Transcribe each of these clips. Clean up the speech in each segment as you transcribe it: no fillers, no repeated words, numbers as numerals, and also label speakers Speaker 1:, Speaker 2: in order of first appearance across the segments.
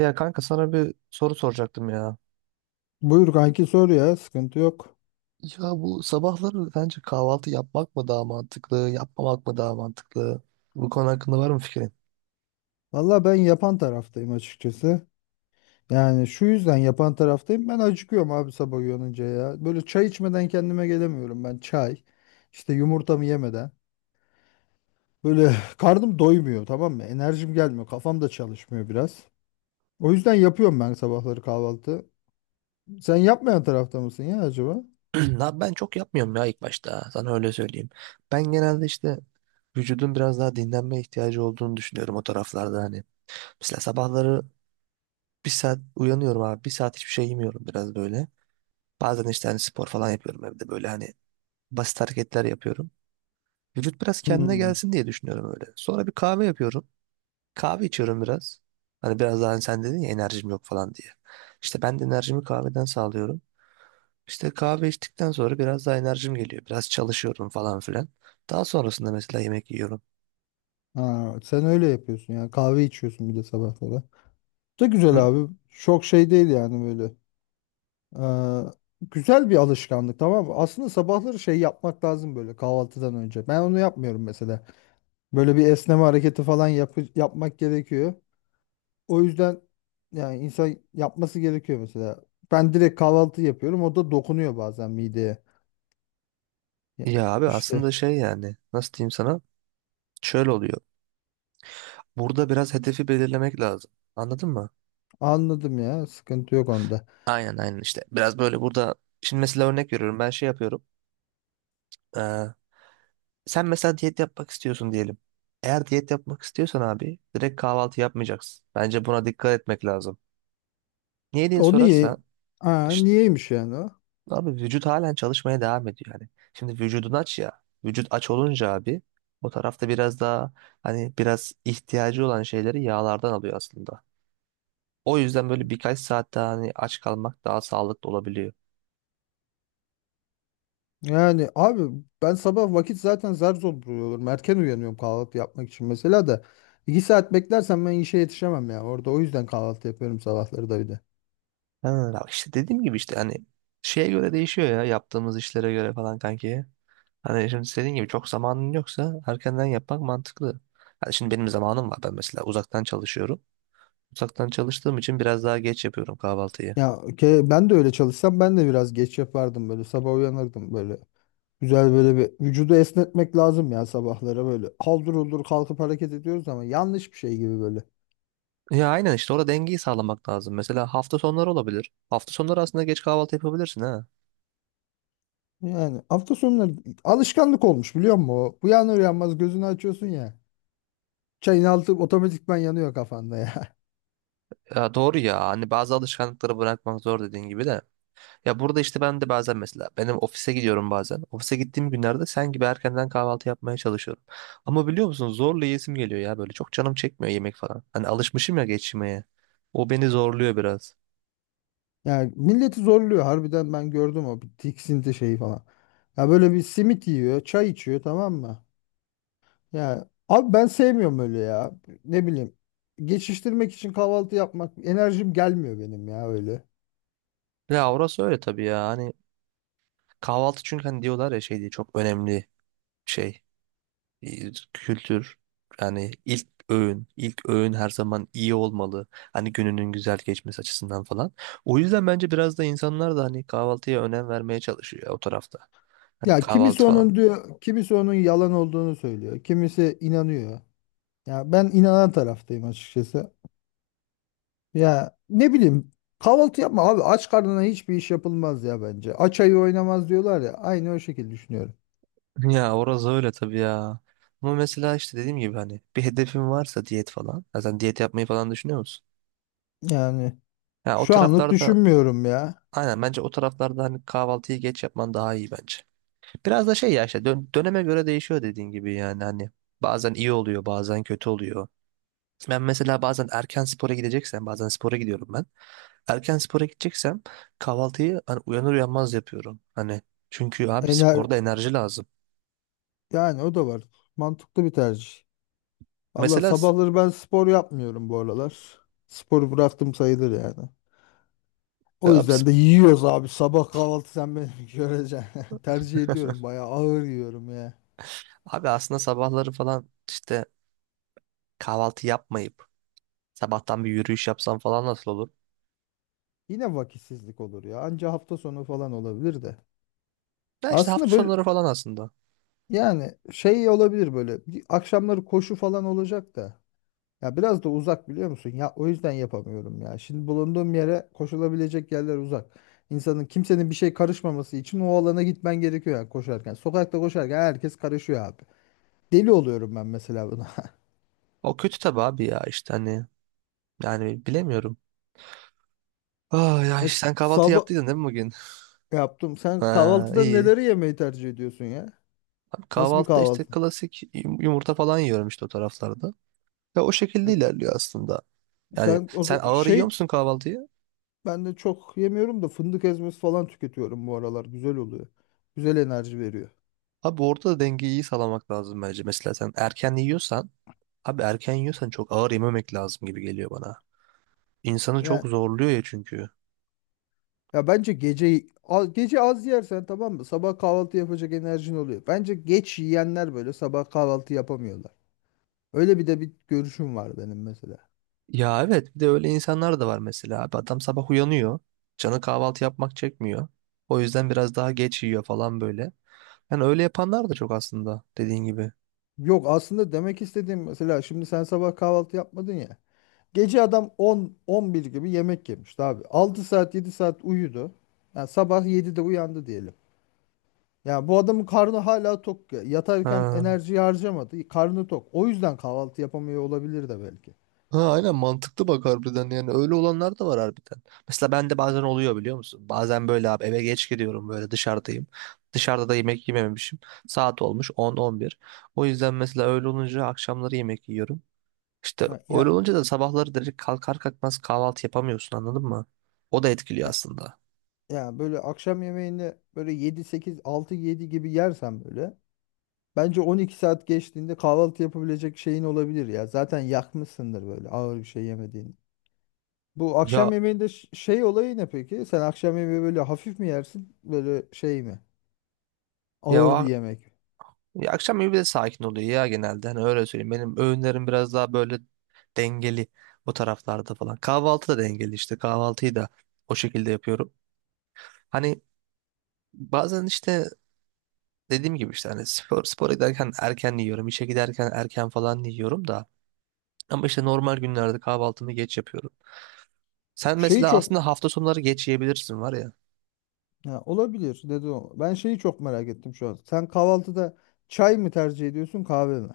Speaker 1: Ya kanka sana bir soru soracaktım ya.
Speaker 2: Buyur kanki, sor ya, sıkıntı yok.
Speaker 1: Ya bu sabahları bence kahvaltı yapmak mı daha mantıklı, yapmamak mı daha mantıklı? Bu konu hakkında var mı fikrin?
Speaker 2: Valla ben yapan taraftayım açıkçası. Yani şu yüzden yapan taraftayım. Ben acıkıyorum abi sabah uyanınca ya. Böyle çay içmeden kendime gelemiyorum ben. Çay, işte yumurtamı yemeden. Böyle karnım doymuyor, tamam mı? Enerjim gelmiyor. Kafam da çalışmıyor biraz. O yüzden yapıyorum ben sabahları kahvaltı. Sen yapmayan tarafta mısın ya acaba?
Speaker 1: Ya ben çok yapmıyorum ya ilk başta. Sana öyle söyleyeyim. Ben genelde işte vücudun biraz daha dinlenme ihtiyacı olduğunu düşünüyorum o taraflarda hani. Mesela sabahları bir saat uyanıyorum abi. Bir saat hiçbir şey yemiyorum biraz böyle. Bazen işte hani spor falan yapıyorum evde böyle hani basit hareketler yapıyorum. Vücut biraz kendine
Speaker 2: Hmm.
Speaker 1: gelsin diye düşünüyorum öyle. Sonra bir kahve yapıyorum. Kahve içiyorum biraz. Hani biraz daha hani sen dedin ya enerjim yok falan diye. İşte ben de enerjimi kahveden sağlıyorum. İşte kahve içtikten sonra biraz daha enerjim geliyor. Biraz çalışıyorum falan filan. Daha sonrasında mesela yemek yiyorum.
Speaker 2: Ha, sen öyle yapıyorsun yani, kahve içiyorsun bir de sabahlara. Da güzel
Speaker 1: Hı.
Speaker 2: abi. Çok şey değil yani böyle. Ee, Güzel bir alışkanlık, tamam mı? Aslında sabahları şey yapmak lazım böyle, kahvaltıdan önce. Ben onu yapmıyorum mesela. Böyle bir esneme hareketi falan yapmak gerekiyor. O yüzden yani insan yapması gerekiyor mesela. Ben direkt kahvaltı yapıyorum. O da dokunuyor bazen mideye. Ya,
Speaker 1: Ya abi
Speaker 2: İşte
Speaker 1: aslında şey yani nasıl diyeyim sana? Şöyle oluyor. Burada biraz hedefi belirlemek lazım. Anladın mı?
Speaker 2: anladım ya. Sıkıntı yok onda.
Speaker 1: Aynen aynen işte. Biraz böyle burada şimdi mesela örnek veriyorum. Ben şey yapıyorum. Sen mesela diyet yapmak istiyorsun diyelim. Eğer diyet yapmak istiyorsan abi direkt kahvaltı yapmayacaksın. Bence buna dikkat etmek lazım. Niye diye
Speaker 2: O niye?
Speaker 1: sorarsan
Speaker 2: Aa,
Speaker 1: işte
Speaker 2: niyeymiş yani o?
Speaker 1: abi vücut halen çalışmaya devam ediyor yani. Şimdi vücudun aç ya. Vücut aç olunca abi o tarafta biraz daha hani biraz ihtiyacı olan şeyleri yağlardan alıyor aslında. O yüzden böyle birkaç saat daha hani aç kalmak daha sağlıklı olabiliyor.
Speaker 2: Yani abi ben sabah vakit zaten zar zor buluyorum. Erken uyanıyorum kahvaltı yapmak için mesela da. İki saat beklersem ben işe yetişemem ya. Orada o yüzden kahvaltı yapıyorum sabahları da bir de.
Speaker 1: Ha, bak işte dediğim gibi işte hani şeye göre değişiyor ya yaptığımız işlere göre falan kanki. Hani şimdi senin gibi çok zamanın yoksa erkenden yapmak mantıklı. Hani şimdi benim zamanım var, ben mesela uzaktan çalışıyorum. Uzaktan çalıştığım için biraz daha geç yapıyorum kahvaltıyı.
Speaker 2: Ya Ben de öyle çalışsam ben de biraz geç yapardım böyle. Sabah uyanırdım böyle. Güzel, böyle bir vücudu esnetmek lazım ya sabahlara böyle. Haldır huldur kalkıp hareket ediyoruz ama yanlış bir şey gibi böyle.
Speaker 1: Ya aynen işte orada dengeyi sağlamak lazım. Mesela hafta sonları olabilir. Hafta sonları aslında geç kahvaltı yapabilirsin ha.
Speaker 2: Yani hafta sonları alışkanlık olmuş, biliyor musun? O uyanır uyanmaz gözünü açıyorsun ya. Çayın altı otomatikman yanıyor kafanda ya.
Speaker 1: Ya doğru ya, hani bazı alışkanlıkları bırakmak zor dediğin gibi de. Ya burada işte ben de bazen mesela benim ofise gidiyorum bazen. Ofise gittiğim günlerde sen gibi erkenden kahvaltı yapmaya çalışıyorum. Ama biliyor musun zorla yesim geliyor ya, böyle çok canım çekmiyor yemek falan. Hani alışmışım ya geçmeye. O beni zorluyor biraz.
Speaker 2: Yani milleti zorluyor harbiden, ben gördüm o bir tiksinti şeyi falan. Ya böyle bir simit yiyor, çay içiyor, tamam mı? Ya abi ben sevmiyorum öyle ya. Ne bileyim. Geçiştirmek için kahvaltı yapmak, enerjim gelmiyor benim ya öyle.
Speaker 1: Ya orası öyle tabii ya, hani kahvaltı çünkü hani diyorlar ya şey diye çok önemli şey kültür. Yani ilk öğün, ilk öğün her zaman iyi olmalı. Hani gününün güzel geçmesi açısından falan. O yüzden bence biraz da insanlar da hani kahvaltıya önem vermeye çalışıyor ya o tarafta. Hani
Speaker 2: Ya kimisi
Speaker 1: kahvaltı falan.
Speaker 2: onun diyor, kimisi onun yalan olduğunu söylüyor. Kimisi inanıyor. Ya ben inanan taraftayım açıkçası. Ya ne bileyim, kahvaltı yapma abi, aç karnına hiçbir iş yapılmaz ya bence. Aç ayı oynamaz diyorlar ya, aynı o şekilde düşünüyorum.
Speaker 1: Ya orası öyle tabii ya. Ama mesela işte dediğim gibi hani bir hedefin varsa diyet falan. Zaten diyet yapmayı falan düşünüyor musun?
Speaker 2: Yani
Speaker 1: Ya o
Speaker 2: şu anlık
Speaker 1: taraflarda,
Speaker 2: düşünmüyorum ya.
Speaker 1: aynen, bence o taraflarda hani kahvaltıyı geç yapman daha iyi bence. Biraz da şey ya işte döneme göre değişiyor dediğin gibi, yani hani bazen iyi oluyor bazen kötü oluyor. Ben mesela bazen erken spora gideceksem, bazen spora gidiyorum ben. Erken spora gideceksem kahvaltıyı hani uyanır uyanmaz yapıyorum. Hani çünkü abi
Speaker 2: Ener
Speaker 1: sporda enerji lazım.
Speaker 2: Yani o da var. Mantıklı bir tercih. Valla
Speaker 1: Mesela s-
Speaker 2: sabahları ben spor yapmıyorum bu aralar. Sporu bıraktım sayılır yani. O
Speaker 1: abi
Speaker 2: yüzden de yiyoruz abi sabah kahvaltı, sen beni göreceksin. Tercih ediyorum, bayağı ağır yiyorum ya.
Speaker 1: Abi aslında sabahları falan işte kahvaltı yapmayıp sabahtan bir yürüyüş yapsam falan nasıl olur?
Speaker 2: Yine vakitsizlik olur ya. Anca hafta sonu falan olabilir de.
Speaker 1: Ya işte hafta
Speaker 2: Aslında böyle,
Speaker 1: sonları falan aslında.
Speaker 2: yani şey olabilir, böyle bir akşamları koşu falan olacak da, ya biraz da uzak, biliyor musun? Ya o yüzden yapamıyorum ya. Şimdi bulunduğum yere koşulabilecek yerler uzak. İnsanın, kimsenin bir şey karışmaması için o alana gitmen gerekiyor yani, koşarken. Sokakta koşarken herkes karışıyor abi. Deli oluyorum ben mesela buna.
Speaker 1: O kötü tabii abi ya, işte hani yani bilemiyorum. Ah ya, işte sen kahvaltı
Speaker 2: Sabah
Speaker 1: yaptıydın değil mi bugün?
Speaker 2: yaptım. Sen
Speaker 1: Ha,
Speaker 2: kahvaltıda
Speaker 1: iyi.
Speaker 2: neleri yemeyi tercih ediyorsun ya?
Speaker 1: Abi
Speaker 2: Nasıl bir
Speaker 1: kahvaltıda işte
Speaker 2: kahvaltı?
Speaker 1: klasik yumurta falan yiyorum işte o taraflarda. Ve o şekilde
Speaker 2: E,
Speaker 1: ilerliyor aslında. Yani
Speaker 2: sen o
Speaker 1: sen
Speaker 2: z-
Speaker 1: ağır yiyor
Speaker 2: şey
Speaker 1: musun kahvaltıyı?
Speaker 2: Ben de çok yemiyorum da, fındık ezmesi falan tüketiyorum bu aralar. Güzel oluyor. Güzel enerji veriyor.
Speaker 1: Abi orada da dengeyi iyi sağlamak lazım bence. Mesela sen erken yiyorsan, abi erken yiyorsan çok ağır yememek lazım gibi geliyor bana. İnsanı
Speaker 2: Ya,
Speaker 1: çok zorluyor ya çünkü.
Speaker 2: ya bence gece gece az yersen, tamam mı? Sabah kahvaltı yapacak enerjin oluyor. Bence geç yiyenler böyle sabah kahvaltı yapamıyorlar. Öyle bir de bir görüşüm var benim mesela.
Speaker 1: Ya evet, bir de öyle insanlar da var mesela, abi adam sabah uyanıyor. Canı kahvaltı yapmak çekmiyor. O yüzden biraz daha geç yiyor falan böyle. Yani öyle yapanlar da çok aslında dediğin gibi.
Speaker 2: Yok, aslında demek istediğim, mesela şimdi sen sabah kahvaltı yapmadın ya. Gece adam 10 11 gibi yemek yemişti abi. 6 saat 7 saat uyudu. Yani sabah 7'de uyandı diyelim. Ya bu adamın karnı hala tok ya. Yatarken
Speaker 1: Ha.
Speaker 2: enerjiyi harcamadı. Karnı tok. O yüzden kahvaltı yapamıyor olabilir de belki.
Speaker 1: Ha, aynen, mantıklı bak, harbiden yani öyle olanlar da var harbiden. Mesela bende bazen oluyor biliyor musun? Bazen böyle abi eve geç gidiyorum, böyle dışarıdayım. Dışarıda da yemek yememişim. Saat olmuş 10-11. O yüzden mesela öyle olunca akşamları yemek yiyorum. İşte
Speaker 2: Ya,
Speaker 1: öyle
Speaker 2: ya,
Speaker 1: olunca da sabahları direkt kalkar kalkmaz kahvaltı yapamıyorsun, anladın mı? O da etkiliyor
Speaker 2: ya,
Speaker 1: aslında.
Speaker 2: ya böyle akşam yemeğini böyle 7 8 6 7 gibi yersen, böyle bence 12 saat geçtiğinde kahvaltı yapabilecek şeyin olabilir ya. Zaten yakmışsındır böyle, ağır bir şey yemediğini. Bu akşam
Speaker 1: Ya,
Speaker 2: yemeğinde şey olayı ne peki? Sen akşam yemeği böyle hafif mi yersin? Böyle şey mi?
Speaker 1: ya,
Speaker 2: Ağır bir yemek.
Speaker 1: ya akşam evi de sakin oluyor ya genelde. Hani öyle söyleyeyim. Benim öğünlerim biraz daha böyle dengeli o taraflarda falan. Kahvaltı da dengeli işte. Kahvaltıyı da o şekilde yapıyorum. Hani bazen işte dediğim gibi işte hani spora giderken erken yiyorum. İşe giderken erken falan yiyorum da. Ama işte normal günlerde kahvaltımı geç yapıyorum. Sen
Speaker 2: Şeyi
Speaker 1: mesela
Speaker 2: çok
Speaker 1: aslında hafta sonları geç yiyebilirsin var ya.
Speaker 2: Ya olabilir dedi o. Ben şeyi çok merak ettim şu an. Sen kahvaltıda çay mı tercih ediyorsun, kahve mi?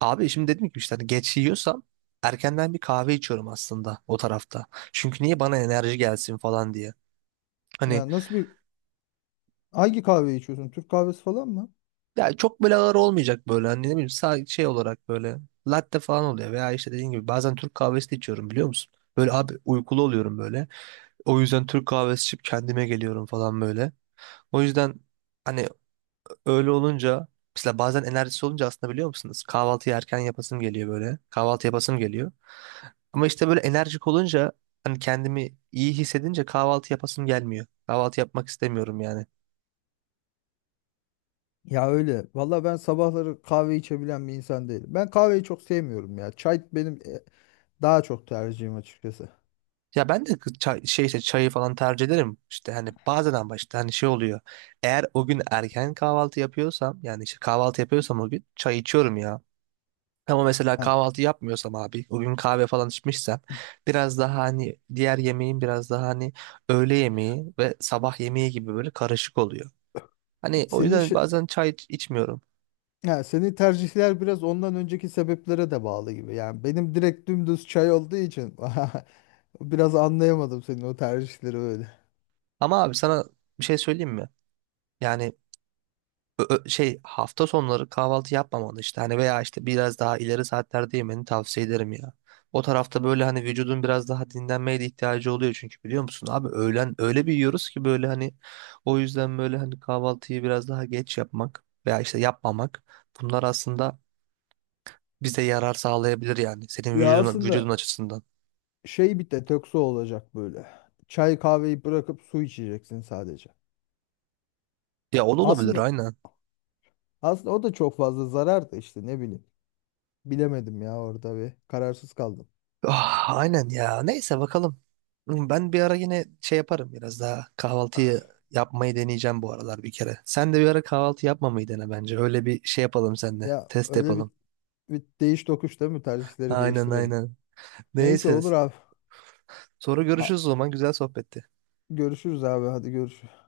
Speaker 1: Abi şimdi dedim ki işte hani geç yiyorsam erkenden bir kahve içiyorum aslında o tarafta. Çünkü niye, bana enerji gelsin falan diye. Hani
Speaker 2: Ya, nasıl bir, hangi kahve içiyorsun? Türk kahvesi falan mı?
Speaker 1: ya çok böyle ağır olmayacak böyle, hani ne bileyim, şey olarak böyle latte falan oluyor, veya işte dediğim gibi bazen Türk kahvesi de içiyorum biliyor musun? Böyle abi uykulu oluyorum böyle. O yüzden Türk kahvesi içip kendime geliyorum falan böyle. O yüzden hani, öyle olunca mesela bazen enerjisi olunca aslında biliyor musunuz? Kahvaltıyı erken yapasım geliyor böyle. Kahvaltı yapasım geliyor. Ama işte böyle enerjik olunca hani kendimi iyi hissedince kahvaltı yapasım gelmiyor. Kahvaltı yapmak istemiyorum yani.
Speaker 2: Ya öyle. Valla ben sabahları kahve içebilen bir insan değilim. Ben kahveyi çok sevmiyorum ya. Çay benim daha çok tercihim açıkçası.
Speaker 1: Ya ben de çay, şey işte çayı falan tercih ederim. İşte hani bazen ama işte hani şey oluyor. Eğer o gün erken kahvaltı yapıyorsam, yani işte kahvaltı yapıyorsam o gün çay içiyorum ya. Ama mesela
Speaker 2: Ha,
Speaker 1: kahvaltı yapmıyorsam abi, o gün kahve falan içmişsem biraz daha hani diğer yemeğin biraz daha hani öğle yemeği ve sabah yemeği gibi böyle karışık oluyor. Hani o
Speaker 2: senin
Speaker 1: yüzden
Speaker 2: şi-
Speaker 1: bazen çay içmiyorum.
Speaker 2: ha, senin tercihler biraz ondan önceki sebeplere de bağlı gibi. Yani benim direkt dümdüz çay olduğu için biraz anlayamadım senin o tercihleri öyle.
Speaker 1: Ama abi sana bir şey söyleyeyim mi? Yani şey, hafta sonları kahvaltı yapmamalı işte hani, veya işte biraz daha ileri saatlerde yemeni tavsiye ederim ya. O tarafta böyle hani vücudun biraz daha dinlenmeye de ihtiyacı oluyor çünkü biliyor musun abi öğlen öyle bir yiyoruz ki böyle hani, o yüzden böyle hani kahvaltıyı biraz daha geç yapmak veya işte yapmamak bunlar aslında bize yarar sağlayabilir yani senin
Speaker 2: Ya
Speaker 1: vücudun
Speaker 2: aslında
Speaker 1: açısından.
Speaker 2: şey, bir detoksu olacak böyle. Çay kahveyi bırakıp su içeceksin sadece.
Speaker 1: Ya o da olabilir
Speaker 2: Aslında
Speaker 1: aynen.
Speaker 2: aslında o da çok fazla zarar da, işte ne bileyim. Bilemedim ya, orada bir kararsız kaldım.
Speaker 1: Ah, aynen ya. Neyse, bakalım. Hmm, ben bir ara yine şey yaparım, biraz daha kahvaltıyı yapmayı deneyeceğim bu aralar bir kere. Sen de bir ara kahvaltı yapmamayı dene bence. Öyle bir şey yapalım seninle.
Speaker 2: Ya
Speaker 1: Test
Speaker 2: öyle bir,
Speaker 1: yapalım.
Speaker 2: bir değiş tokuş değil mi? Tercihleri
Speaker 1: Aynen
Speaker 2: değiştirelim.
Speaker 1: aynen.
Speaker 2: Neyse,
Speaker 1: Neyse.
Speaker 2: olur abi.
Speaker 1: Sonra
Speaker 2: A-
Speaker 1: görüşürüz o zaman. Güzel sohbetti.
Speaker 2: Görüşürüz abi, hadi görüşürüz.